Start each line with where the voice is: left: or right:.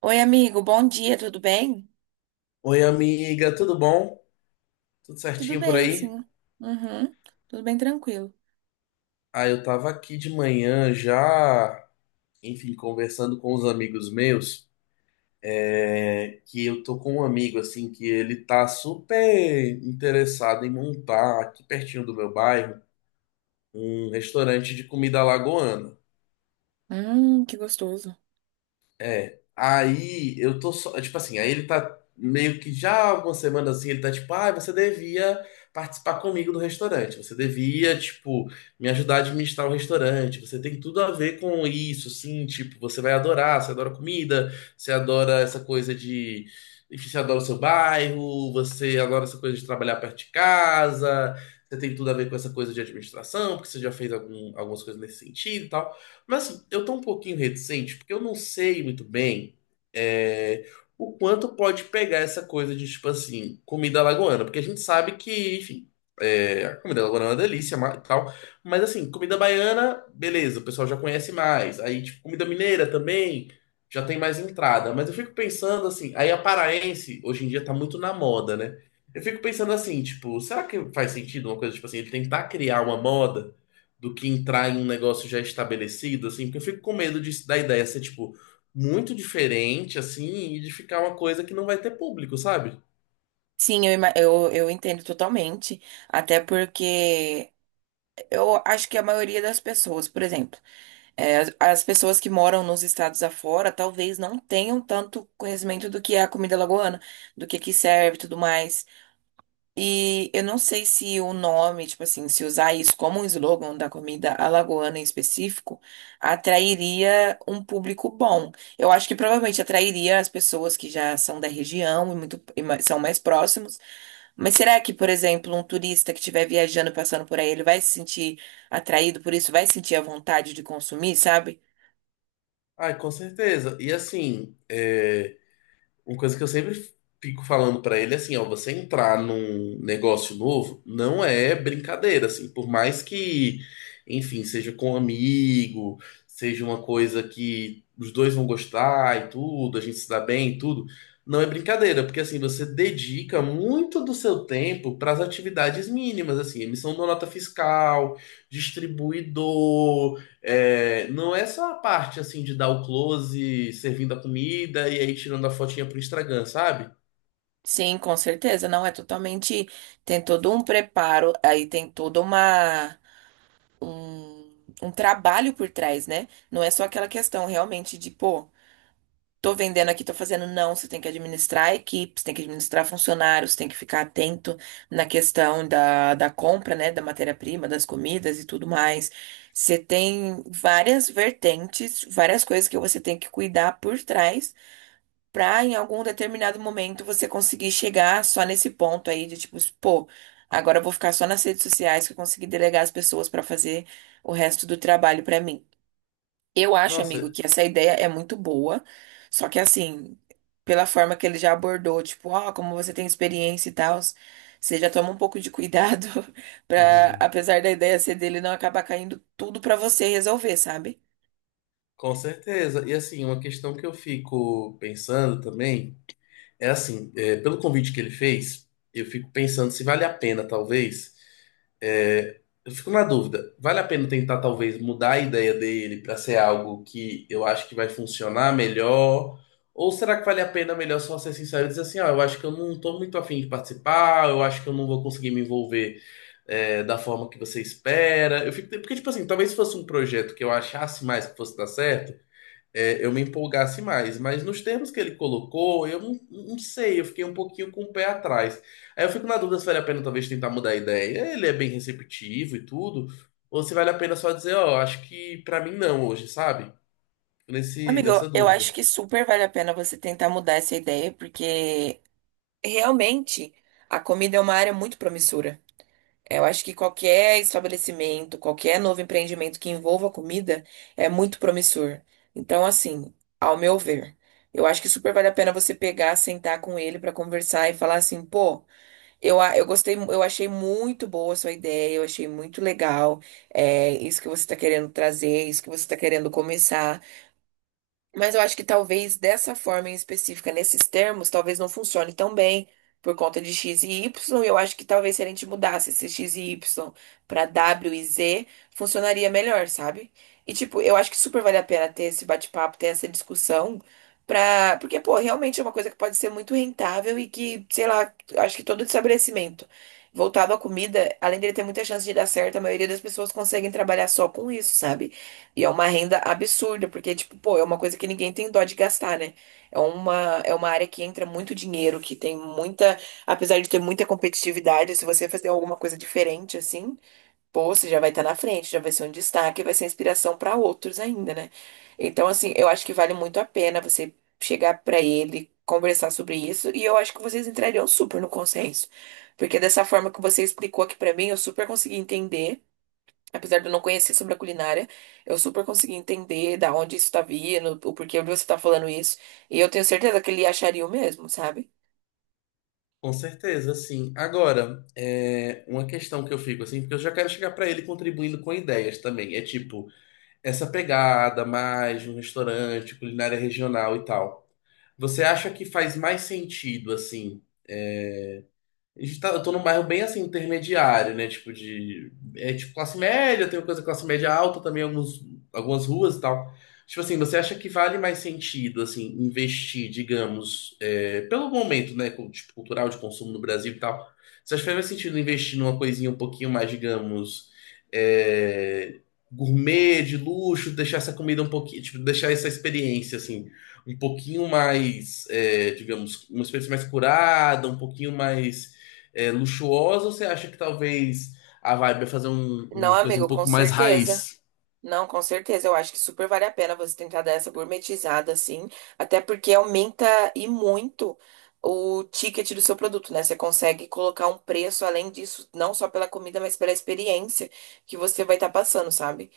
right: Oi, amigo, bom dia, tudo bem?
left: Oi, amiga, tudo bom? Tudo
right: Tudo
left: certinho por
right: bem,
left: aí?
right: sim. Uhum, tudo bem tranquilo.
left: Ah, eu tava aqui de manhã já, enfim, conversando com os amigos meus, que eu tô com um amigo, assim, que ele tá super interessado em montar, aqui pertinho do meu bairro, um restaurante de comida alagoana.
right: Que gostoso.
left: É, aí eu tô só, tipo assim, aí ele tá meio que já há algumas semanas assim, ele tá tipo, ah, você devia participar comigo do restaurante, você devia, tipo, me ajudar a administrar o restaurante, você tem tudo a ver com isso, sim, tipo, você vai adorar, você adora comida, você adora essa coisa de, enfim, você adora o seu bairro, você adora essa coisa de trabalhar perto de casa, você tem tudo a ver com essa coisa de administração, porque você já fez algum, algumas coisas nesse sentido e tal. Mas assim, eu tô um pouquinho reticente, porque eu não sei muito bem é, o quanto pode pegar essa coisa de, tipo assim, comida lagoana. Porque a gente sabe que, enfim, a comida lagoana é uma delícia e tal. Mas assim, comida baiana, beleza, o pessoal já conhece mais. Aí, tipo, comida mineira também já tem mais entrada. Mas eu fico pensando assim, aí a paraense hoje em dia tá muito na moda, né? Eu fico pensando assim, tipo, será que faz sentido uma coisa, tipo assim, ele tentar criar uma moda do que entrar em um negócio já estabelecido, assim, porque eu fico com medo de da ideia ser, tipo, muito diferente, assim, e de ficar uma coisa que não vai ter público, sabe?
right: Sim, eu entendo totalmente. Até porque eu acho que a maioria das pessoas, por exemplo, as, pessoas que moram nos estados afora talvez não tenham tanto conhecimento do que é a comida lagoana, do que serve e tudo mais. E eu não sei se o nome, tipo assim, se usar isso como um slogan da comida alagoana em específico, atrairia um público bom. Eu acho que provavelmente atrairia as pessoas que já são da região e são mais próximos. Mas será que, por exemplo, um turista que estiver viajando, passando por aí, ele vai se sentir atraído por isso? Vai sentir a vontade de consumir, sabe?
left: Ai, com certeza. E assim, uma coisa que eu sempre fico falando pra ele é assim, ó, você entrar num negócio novo não é brincadeira, assim, por mais que, enfim, seja com um amigo, seja uma coisa que os dois vão gostar e tudo, a gente se dá bem e tudo, não é brincadeira, porque assim, você dedica muito do seu tempo para as atividades mínimas, assim, emissão da nota fiscal, distribuidor, não é só a parte assim de dar o close, servindo a comida e aí tirando a fotinha pro Instagram, sabe?
right: Sim, com certeza. Não, é totalmente. Tem todo um preparo, aí tem toda um, um trabalho por trás, né? Não é só aquela questão realmente de, pô, tô vendendo aqui, tô fazendo. Não, você tem que administrar a equipe, você tem que administrar funcionários, tem que ficar atento na questão da compra, né? Da matéria-prima, das comidas e tudo mais. Você tem várias vertentes, várias coisas que você tem que cuidar por trás pra em algum determinado momento você conseguir chegar só nesse ponto aí de tipo, pô, agora eu vou ficar só nas redes sociais que eu consegui delegar as pessoas pra fazer o resto do trabalho pra mim. Eu acho, amigo,
left: Nossa,
right: que essa ideia é muito boa, só que assim, pela forma que ele já abordou, tipo, ó, como você tem experiência e tal, você já toma um pouco de cuidado pra,
left: uhum,
right: apesar da ideia ser dele, não acabar caindo tudo pra você resolver, sabe?
left: com certeza. E assim, uma questão que eu fico pensando também. É assim, pelo convite que ele fez, eu fico pensando se vale a pena, talvez. É, eu fico na dúvida. Vale a pena tentar, talvez, mudar a ideia dele para ser algo que eu acho que vai funcionar melhor? Ou será que vale a pena melhor só ser sincero e dizer assim, ó, eu acho que eu não tô muito afim de participar, eu acho que eu não vou conseguir me envolver, da forma que você espera. Eu fico, porque, tipo assim, talvez se fosse um projeto que eu achasse mais que fosse dar certo eu me empolgasse mais. Mas nos termos que ele colocou, eu não, não sei, eu fiquei um pouquinho com o pé atrás. Aí eu fico na dúvida se vale a pena talvez tentar mudar a ideia. Ele é bem receptivo e tudo, ou se vale a pena só dizer, ó, acho que pra mim não hoje, sabe?
right: Amigo,
left: Nessa
right: eu
left: dúvida.
right: acho que super vale a pena você tentar mudar essa ideia, porque realmente, a comida é uma área muito promissora. Eu acho que qualquer estabelecimento, qualquer novo empreendimento que envolva comida é muito promissor. Então, assim, ao meu ver, eu acho que super vale a pena você pegar, sentar com ele para conversar e falar assim, pô, eu gostei, eu achei muito boa a sua ideia, eu achei muito legal, é isso que você está querendo trazer, isso que você está querendo começar. Mas eu acho que talvez dessa forma em específica, nesses termos, talvez não funcione tão bem por conta de X e Y. Eu acho que talvez se a gente mudasse esse X e Y para W e Z, funcionaria melhor, sabe? E tipo, eu acho que super vale a pena ter esse bate-papo, ter essa discussão, pra... porque, pô, realmente é uma coisa que pode ser muito rentável e que, sei lá, eu acho que todo estabelecimento voltado à comida, além dele ter muita chance de dar certo, a maioria das pessoas conseguem trabalhar só com isso, sabe? E é uma renda absurda, porque, tipo, pô, é uma coisa que ninguém tem dó de gastar, né? É uma área que entra muito dinheiro, que tem muita, apesar de ter muita competitividade, se você fazer alguma coisa diferente, assim, pô, você já vai estar na frente, já vai ser um destaque, vai ser inspiração para outros ainda, né? Então, assim, eu acho que vale muito a pena você chegar para ele, conversar sobre isso, e eu acho que vocês entrariam super no consenso. Porque dessa forma que você explicou aqui para mim, eu super consegui entender. Apesar de eu não conhecer sobre a culinária, eu super consegui entender da onde isso tá vindo, o porquê de você tá falando isso. E eu tenho certeza que ele acharia o mesmo, sabe?
left: Com certeza, sim. Agora, é uma questão que eu fico assim, porque eu já quero chegar pra ele contribuindo com ideias também. É tipo, essa pegada mais de um restaurante, culinária regional e tal. Você acha que faz mais sentido assim? Eu tô num bairro bem assim, intermediário, né? Tipo de. É tipo classe média, tem coisa de classe média alta também, alguns, algumas ruas e tal. Tipo assim, você acha que vale mais sentido, assim, investir, digamos, pelo momento, né? Tipo, cultural de consumo no Brasil e tal. Você acha que faz mais sentido investir numa coisinha um pouquinho mais, digamos, é, gourmet, de luxo, deixar essa comida um pouquinho, tipo, deixar essa experiência, assim, um pouquinho mais, digamos, uma experiência mais curada, um pouquinho mais luxuosa, ou você acha que talvez a vibe é fazer
right: Não,
left: uma coisa um
right: amigo, com
left: pouco mais
right: certeza.
left: raiz?
right: Não, com certeza. Eu acho que super vale a pena você tentar dar essa gourmetizada, assim, até porque aumenta e muito o ticket do seu produto, né? Você consegue colocar um preço além disso, não só pela comida, mas pela experiência que você vai estar passando, sabe?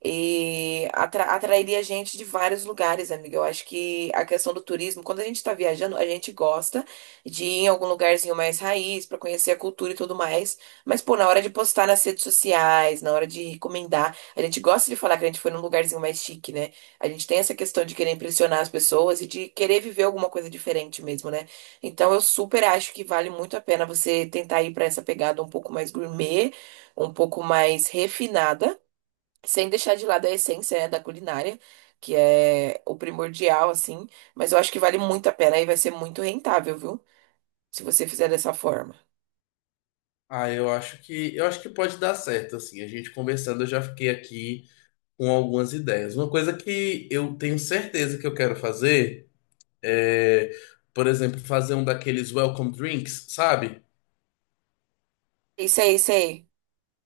right: E atrairia gente de vários lugares, amiga. Eu acho que a questão do turismo, quando a gente está viajando, a gente gosta de ir em algum lugarzinho mais raiz para conhecer a cultura e tudo mais. Mas, pô, na hora de postar nas redes sociais, na hora de recomendar, a gente gosta de falar que a gente foi num lugarzinho mais chique, né? A gente tem essa questão de querer impressionar as pessoas e de querer viver alguma coisa diferente mesmo, né? Então, eu super acho que vale muito a pena você tentar ir para essa pegada um pouco mais gourmet, um pouco mais refinada sem deixar de lado a essência, né, da culinária, que é o primordial, assim. Mas eu acho que vale muito a pena e vai ser muito rentável, viu? Se você fizer dessa forma.
left: Ah, eu acho que pode dar certo, assim. A gente conversando, eu já fiquei aqui com algumas ideias. Uma coisa que eu tenho certeza que eu quero fazer é, por exemplo, fazer um daqueles welcome drinks, sabe?
right: Isso aí, isso aí.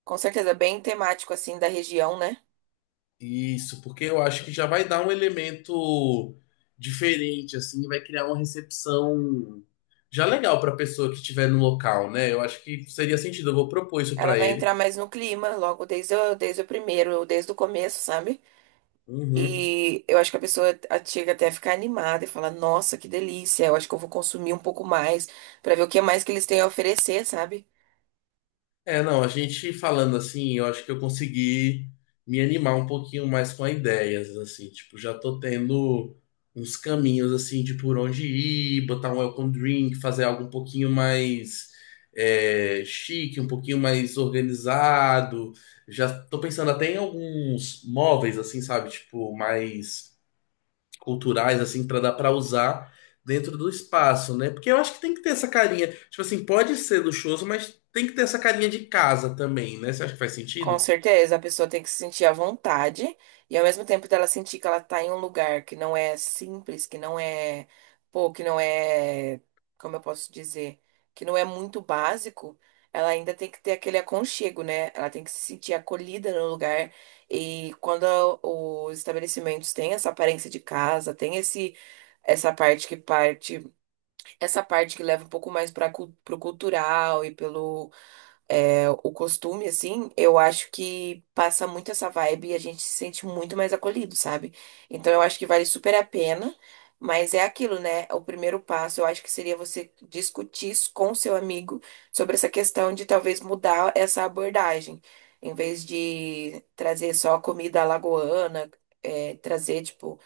right: Com certeza, bem temático, assim, da região, né?
left: Isso, porque eu acho que já vai dar um elemento diferente, assim, vai criar uma recepção já legal para a pessoa que estiver no local, né? Eu acho que seria sentido, eu vou propor isso
right: Ela
left: para
right: vai
left: ele.
right: entrar mais no clima, logo desde o primeiro, desde o começo, sabe?
left: Uhum.
right: E eu acho que a pessoa chega até a ficar animada e fala, nossa, que delícia, eu acho que eu vou consumir um pouco mais pra ver o que mais que eles têm a oferecer, sabe?
left: É, não, a gente falando assim, eu acho que eu consegui me animar um pouquinho mais com as ideias, assim, tipo, já tô tendo uns caminhos, assim, de por onde ir, botar um welcome drink, fazer algo um pouquinho mais chique, um pouquinho mais organizado. Já tô pensando até em alguns móveis, assim, sabe, tipo, mais culturais assim para dar para usar dentro do espaço, né? Porque eu acho que tem que ter essa carinha, tipo assim, pode ser luxuoso, mas tem que ter essa carinha de casa também, né? Você acha que faz
right: Com
left: sentido?
right: certeza, a pessoa tem que se sentir à vontade e ao mesmo tempo dela sentir que ela tá em um lugar que não é simples, que não é, pô, que não é, como eu posso dizer, que não é muito básico, ela ainda tem que ter aquele aconchego, né? Ela tem que se sentir acolhida no lugar e quando os estabelecimentos têm essa aparência de casa, tem esse essa parte que parte, essa parte que leva um pouco mais para pro cultural e pelo o costume, assim, eu acho que passa muito essa vibe e a gente se sente muito mais acolhido, sabe? Então eu acho que vale super a pena, mas é aquilo, né? O primeiro passo eu acho que seria você discutir isso com seu amigo sobre essa questão de talvez mudar essa abordagem. Em vez de trazer só comida alagoana, é, trazer, tipo.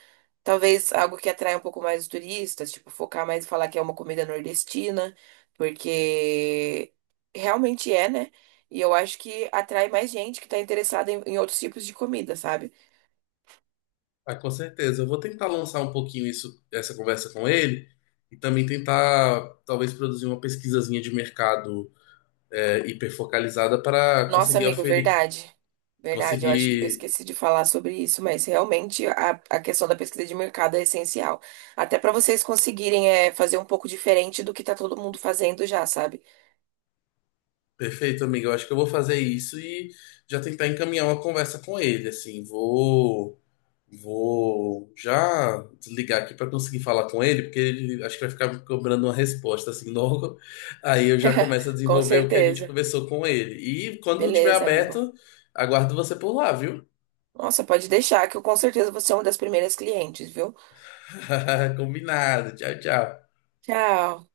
right: Talvez algo que atrai um pouco mais os turistas, tipo, focar mais e falar que é uma comida nordestina, porque realmente é, né? E eu acho que atrai mais gente que tá interessada em outros tipos de comida, sabe?
left: Ah, com certeza. Eu vou tentar lançar um pouquinho isso, essa conversa com ele e também tentar talvez produzir uma pesquisazinha de mercado hiperfocalizada para
right: Nossa,
left: conseguir
right: amigo,
left: oferir,
right: verdade. Verdade, eu acho que eu
left: conseguir
right: esqueci de falar sobre isso, mas realmente a questão da pesquisa de mercado é essencial. Até para vocês conseguirem é, fazer um pouco diferente do que tá todo mundo fazendo já, sabe?
left: Perfeito, amigo. Eu acho que eu vou fazer isso e já tentar encaminhar uma conversa com ele, assim, vou já desligar aqui para conseguir falar com ele, porque ele acho que vai ficar me cobrando uma resposta assim logo. Aí eu já começo a
right: Com
left: desenvolver o que a gente
right: certeza.
left: conversou com ele. E quando tiver
right: Beleza, amigo.
left: aberto, aguardo você por lá, viu?
right: Nossa, pode deixar que eu com certeza vou ser uma das primeiras clientes, viu?
left: Combinado. Tchau, tchau.
right: Tchau.